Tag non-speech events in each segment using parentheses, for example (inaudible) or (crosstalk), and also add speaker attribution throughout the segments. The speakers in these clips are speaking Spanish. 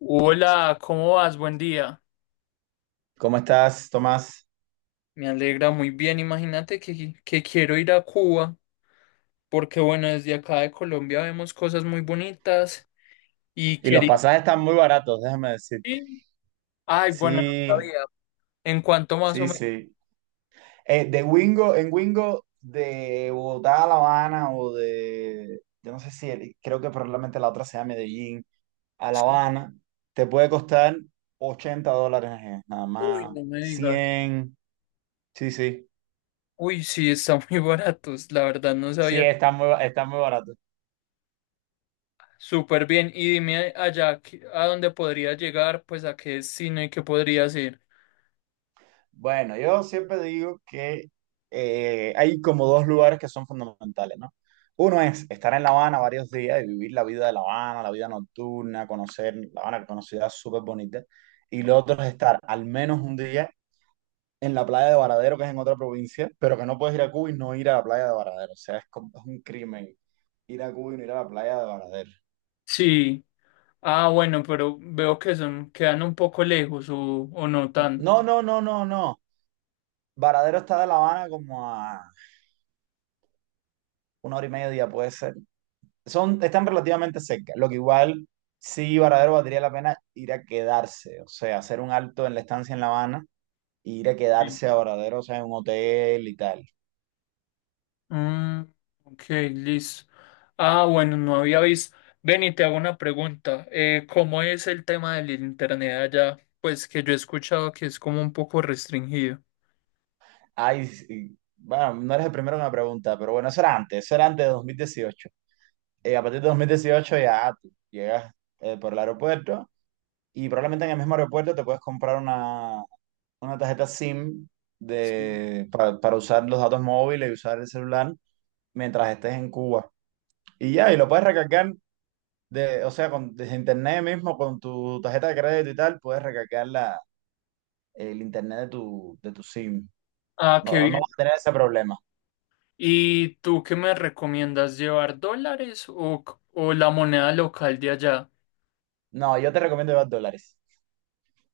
Speaker 1: Hola, ¿cómo vas? Buen día.
Speaker 2: ¿Cómo estás, Tomás?
Speaker 1: Me alegra muy bien. Imagínate que quiero ir a Cuba, porque bueno, desde acá de Colombia vemos cosas muy bonitas y
Speaker 2: Y los
Speaker 1: quería
Speaker 2: pasajes están muy baratos, déjame decir.
Speaker 1: ir. Ay, bueno, no
Speaker 2: Sí,
Speaker 1: sabía. ¿En cuanto más o
Speaker 2: sí,
Speaker 1: menos?
Speaker 2: sí. De Wingo, en Wingo, de Bogotá a La Habana o yo no sé si, creo que probablemente la otra sea Medellín, a La
Speaker 1: Sí.
Speaker 2: Habana, te puede costar $80, nada
Speaker 1: Uy,
Speaker 2: más,
Speaker 1: no me digas.
Speaker 2: 100. Sí, sí.
Speaker 1: Uy, sí, están (laughs) muy baratos. La verdad, no
Speaker 2: Sí,
Speaker 1: sabía.
Speaker 2: está está muy barato.
Speaker 1: Súper bien. Y dime allá, ¿a dónde podría llegar, pues a qué destino y qué podría hacer?
Speaker 2: Bueno, yo siempre digo que hay como dos lugares que son fundamentales, ¿no? Uno es estar en La Habana varios días y vivir la vida de La Habana, la vida nocturna, conocer La Habana, que es una ciudad súper bonita. Y lo otro es estar al menos un día en la playa de Varadero, que es en otra provincia, pero que no puedes ir a Cuba y no ir a la playa de Varadero. O sea, es, es un crimen ir a Cuba y no ir a la playa de Varadero.
Speaker 1: Sí. Ah, bueno, pero veo que son, quedan un poco lejos o no tanto.
Speaker 2: No, no, no, no, no. Varadero está de La Habana como a una hora y media, puede ser. Están relativamente cerca, lo que igual sí, Varadero valdría la pena ir a quedarse, o sea, hacer un alto en la estancia en La Habana, e ir a quedarse a Varadero, o sea, en un hotel y tal.
Speaker 1: Mm, ok, listo. Ah, bueno, no había visto. Ven y te hago una pregunta. ¿Cómo es el tema del internet allá? Pues que yo he escuchado que es como un poco restringido.
Speaker 2: Ay, sí, bueno, no eres el primero que me pregunta, pero bueno, eso era antes de 2018. A partir de 2018 ya tú llegas por el aeropuerto y probablemente en el mismo aeropuerto te puedes comprar una tarjeta SIM
Speaker 1: Sí.
Speaker 2: para usar los datos móviles y usar el celular mientras estés en Cuba. Y ya, y lo puedes recargar, o sea, desde internet mismo, con tu tarjeta de crédito y tal, puedes recargar el internet de tu SIM.
Speaker 1: Ah, qué
Speaker 2: No, no
Speaker 1: bien.
Speaker 2: vas a tener ese problema.
Speaker 1: ¿Y tú qué me recomiendas llevar, dólares o, o la moneda local de allá?
Speaker 2: No, yo te recomiendo llevar dólares.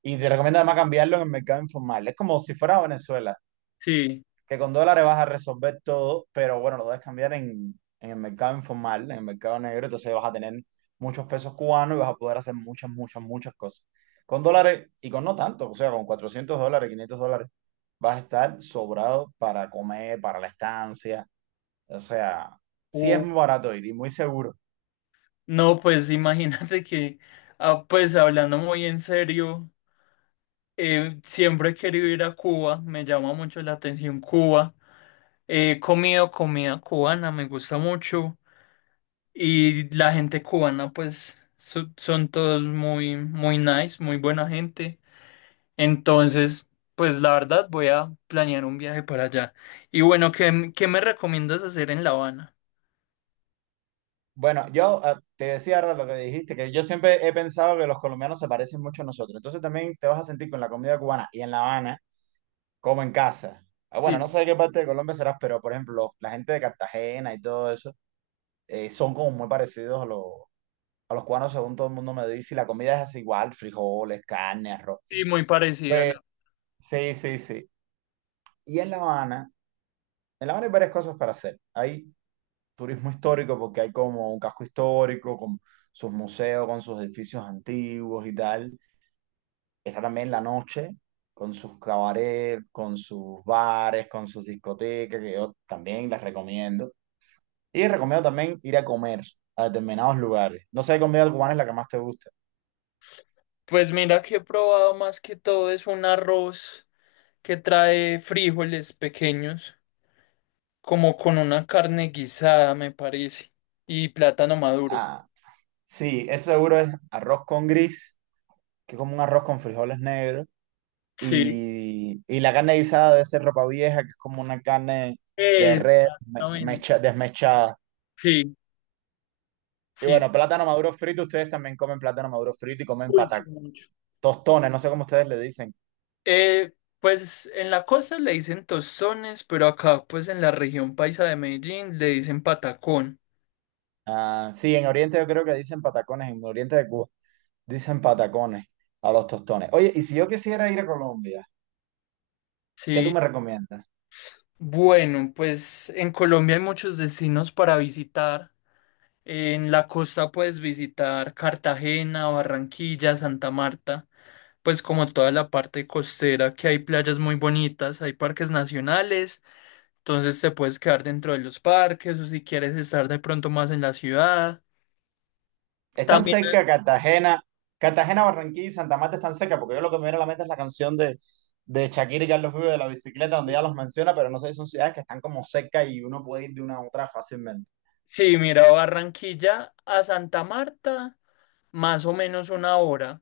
Speaker 2: Y te recomiendo además cambiarlo en el mercado informal. Es como si fuera Venezuela.
Speaker 1: Sí.
Speaker 2: Que con dólares vas a resolver todo, pero bueno, lo debes cambiar en el mercado informal, en el mercado negro, entonces vas a tener muchos pesos cubanos y vas a poder hacer muchas, muchas, muchas cosas. Con dólares y con no tanto, o sea, con $400, $500, vas a estar sobrado para comer, para la estancia, o sea, sí es
Speaker 1: Uh,
Speaker 2: muy barato ir y muy seguro.
Speaker 1: no, pues (laughs) imagínate que, ah, pues hablando muy en serio, siempre he querido ir a Cuba, me llama mucho la atención Cuba. He comido comida cubana, me gusta mucho. Y la gente cubana, pues, son todos muy, muy nice, muy buena gente. Entonces, pues, la verdad, voy a planear un viaje para allá. Y bueno, ¿qué me recomiendas hacer en La Habana?
Speaker 2: Bueno, yo te decía ahora lo que dijiste, que yo siempre he pensado que los colombianos se parecen mucho a nosotros. Entonces también te vas a sentir con la comida cubana y en La Habana como en casa. Ah, bueno, no
Speaker 1: Sí,
Speaker 2: sé de qué parte de Colombia serás, pero por ejemplo, los la gente de Cartagena y todo eso son como muy parecidos a los cubanos, según todo el mundo me dice, y la comida es así igual, frijoles, carne, arroz.
Speaker 1: sí, muy parecida.
Speaker 2: Pues sí, sí, sí. Y en La Habana hay varias cosas para hacer. Hay turismo histórico porque hay como un casco histórico con sus museos, con sus edificios antiguos y tal. Está también la noche, con sus cabarets, con sus bares, con sus discotecas, que yo también las recomiendo. Y recomiendo también ir a comer a determinados lugares. No sé qué comida cubana es la que más te gusta.
Speaker 1: Pues mira que he probado más que todo es un arroz que trae frijoles pequeños, como con una carne guisada, me parece, y plátano maduro.
Speaker 2: Ah, sí, eso seguro es arroz con gris, que es como un arroz con frijoles negros.
Speaker 1: Sí.
Speaker 2: Y la carne guisada debe ser ropa vieja, que es como una carne de red me-
Speaker 1: Exactamente.
Speaker 2: mecha- desmechada.
Speaker 1: Sí,
Speaker 2: Y
Speaker 1: sí, sí.
Speaker 2: bueno, plátano maduro frito, ustedes también comen plátano maduro frito y comen
Speaker 1: Uy, sí,
Speaker 2: patacones,
Speaker 1: mucho.
Speaker 2: tostones, no sé cómo ustedes le dicen.
Speaker 1: Eh, pues en la costa le dicen tostones, pero acá, pues en la región paisa de Medellín le dicen patacón.
Speaker 2: Ah, sí, en Oriente yo creo que dicen patacones, en Oriente de Cuba dicen patacones a los tostones. Oye, y si yo quisiera ir a Colombia, ¿qué tú
Speaker 1: Sí.
Speaker 2: me recomiendas?
Speaker 1: Bueno, pues en Colombia hay muchos destinos para visitar. En la costa puedes visitar Cartagena, Barranquilla, Santa Marta. Pues como toda la parte costera, que hay playas muy bonitas, hay parques nacionales. Entonces te puedes quedar dentro de los parques o si quieres estar de pronto más en la ciudad.
Speaker 2: ¿Están
Speaker 1: También,
Speaker 2: seca Cartagena? Cartagena, Barranquilla y Santa Marta están seca porque yo lo que me viene a la mente es la canción de Shakira y Carlos Vives de la bicicleta, donde ya los menciona, pero no sé si son ciudades que están como cerca y uno puede ir de una a otra fácilmente.
Speaker 1: sí, mira, Barranquilla a Santa Marta, más o menos una hora.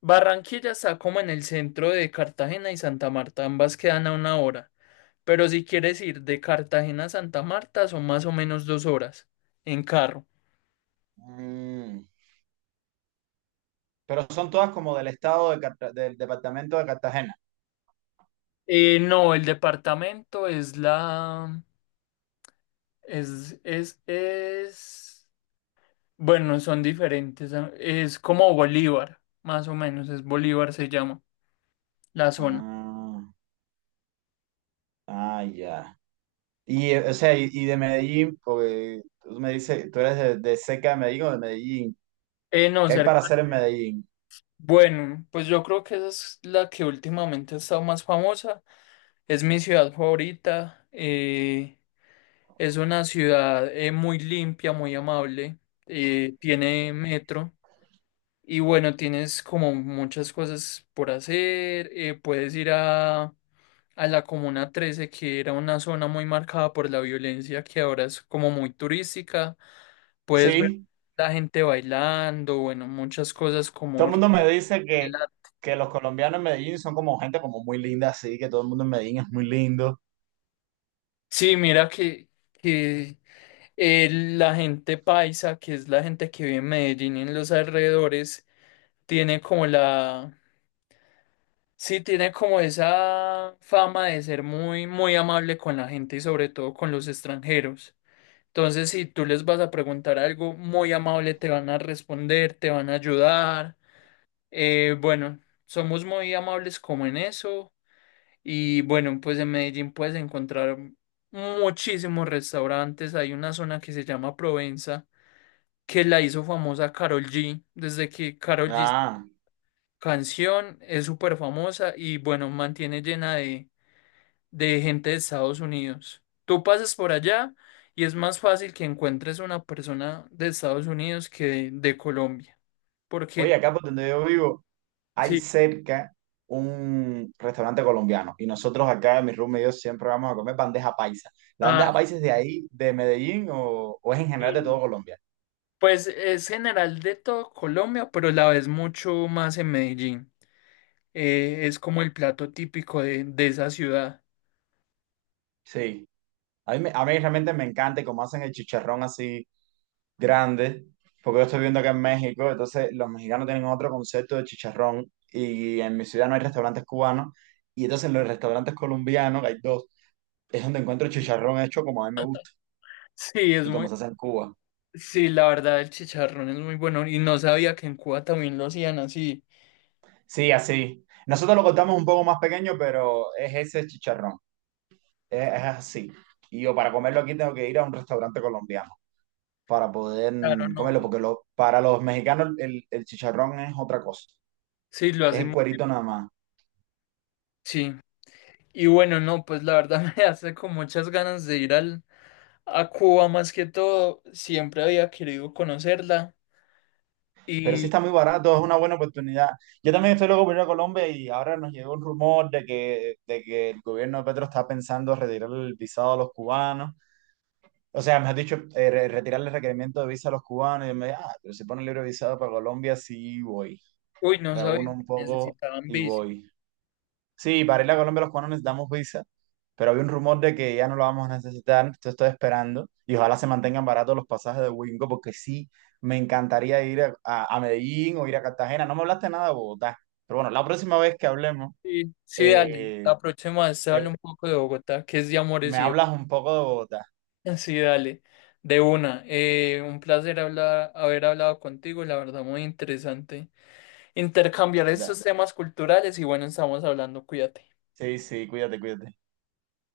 Speaker 1: Barranquilla está como en el centro de Cartagena y Santa Marta, ambas quedan a una hora. Pero si quieres ir de Cartagena a Santa Marta, son más o menos dos horas en carro.
Speaker 2: Mm. Pero son todas como del estado de del departamento de Cartagena.
Speaker 1: No, el departamento es la... Es, es, es... Bueno, son diferentes. Ah, es como Bolívar, más o menos. Es Bolívar, se llama la zona.
Speaker 2: Ah, ah, ya. Y, o sea, y de Medellín, porque tú me dices, tú eres de cerca de Medellín o de Medellín.
Speaker 1: No,
Speaker 2: ¿Qué hay para
Speaker 1: cerca.
Speaker 2: hacer en Medellín?
Speaker 1: Bueno, pues yo creo que esa es la que últimamente ha estado más famosa. Es mi ciudad favorita. Es una ciudad muy limpia, muy amable. Tiene metro. Y bueno, tienes como muchas cosas por hacer. Puedes ir a la Comuna 13, que era una zona muy marcada por la violencia, que ahora es como muy turística. Puedes ver
Speaker 2: Sí.
Speaker 1: la gente bailando, bueno, muchas cosas
Speaker 2: Todo
Speaker 1: como...
Speaker 2: el mundo me dice que los colombianos en Medellín son como gente como muy linda, así que todo el mundo en Medellín es muy lindo.
Speaker 1: Sí, mira que la gente paisa, que es la gente que vive en Medellín y en los alrededores, tiene como la... Sí, tiene como esa fama de ser muy, muy amable con la gente y sobre todo con los extranjeros. Entonces, si tú les vas a preguntar algo muy amable, te van a responder, te van a ayudar. Bueno, somos muy amables como en eso. Y bueno, pues en Medellín puedes encontrar muchísimos restaurantes. Hay una zona que se llama Provenza, que la hizo famosa Karol G. Desde que Karol G
Speaker 2: Ah,
Speaker 1: canción es súper famosa y bueno, mantiene llena de gente de Estados Unidos. Tú pasas por allá y es más fácil que encuentres una persona de Estados Unidos que de Colombia,
Speaker 2: oye,
Speaker 1: porque
Speaker 2: acá por donde yo vivo hay
Speaker 1: sí,
Speaker 2: cerca un restaurante colombiano y nosotros acá, mi room y yo, siempre vamos a comer bandeja paisa. ¿La
Speaker 1: ah,
Speaker 2: bandeja paisa es de ahí, de Medellín o es en general de todo
Speaker 1: sí,
Speaker 2: Colombia?
Speaker 1: pues es general de todo Colombia, pero la ves mucho más en Medellín. Es como el plato típico de esa ciudad.
Speaker 2: Sí, a mí, a mí realmente me encanta y como hacen el chicharrón así grande, porque yo estoy viendo que en México, entonces los mexicanos tienen otro concepto de chicharrón y en mi ciudad no hay restaurantes cubanos y entonces en los restaurantes colombianos, que hay dos, es donde encuentro chicharrón hecho como a mí me gusta
Speaker 1: Sí, es
Speaker 2: y
Speaker 1: muy,
Speaker 2: como se hace en Cuba.
Speaker 1: sí, la verdad el chicharrón es muy bueno y no sabía que en Cuba también lo hacían así.
Speaker 2: Sí, así. Nosotros lo cortamos un poco más pequeño, pero es ese chicharrón, es así. Y yo para comerlo aquí tengo que ir a un restaurante colombiano para poder
Speaker 1: Claro, no,
Speaker 2: comerlo, porque para los mexicanos el chicharrón es otra cosa,
Speaker 1: sí, lo
Speaker 2: es
Speaker 1: hacen,
Speaker 2: el cuerito nada más.
Speaker 1: sí. Y bueno, no, pues la verdad (laughs) me hace con muchas ganas de ir a Cuba más que todo. Siempre había querido conocerla
Speaker 2: Pero sí
Speaker 1: y,
Speaker 2: está muy barato, es una buena oportunidad. Yo también estoy loco por ir a Colombia y ahora nos llegó un rumor de que el gobierno de Petro está pensando retirar el visado a los cubanos. O sea, me has dicho, retirarle el requerimiento de visa a los cubanos. Y yo me dije, ah, pero si pone libre visado para Colombia, sí voy.
Speaker 1: uy, no sabía
Speaker 2: Reúno un
Speaker 1: que
Speaker 2: poco
Speaker 1: necesitaban
Speaker 2: y
Speaker 1: visa.
Speaker 2: voy. Sí, para ir a Colombia los cubanos necesitamos visa, pero había un rumor de que ya no lo vamos a necesitar, entonces estoy esperando y ojalá se mantengan baratos los pasajes de Wingo porque sí, me encantaría ir a Medellín o ir a Cartagena. No me hablaste nada de Bogotá, pero bueno, la próxima vez que hablemos,
Speaker 1: Sí, sí, dale.
Speaker 2: eh,
Speaker 1: La próxima vez te hablo
Speaker 2: te-
Speaker 1: un poco de Bogotá, que es de amores
Speaker 2: me
Speaker 1: y...
Speaker 2: hablas un poco de Bogotá.
Speaker 1: (laughs) Sí, dale. De una. Un placer hablar, haber hablado contigo, la verdad, muy interesante. Intercambiar estos
Speaker 2: Da.
Speaker 1: temas culturales y bueno, estamos hablando, cuídate.
Speaker 2: Sí, sí, cuídate, cuídate.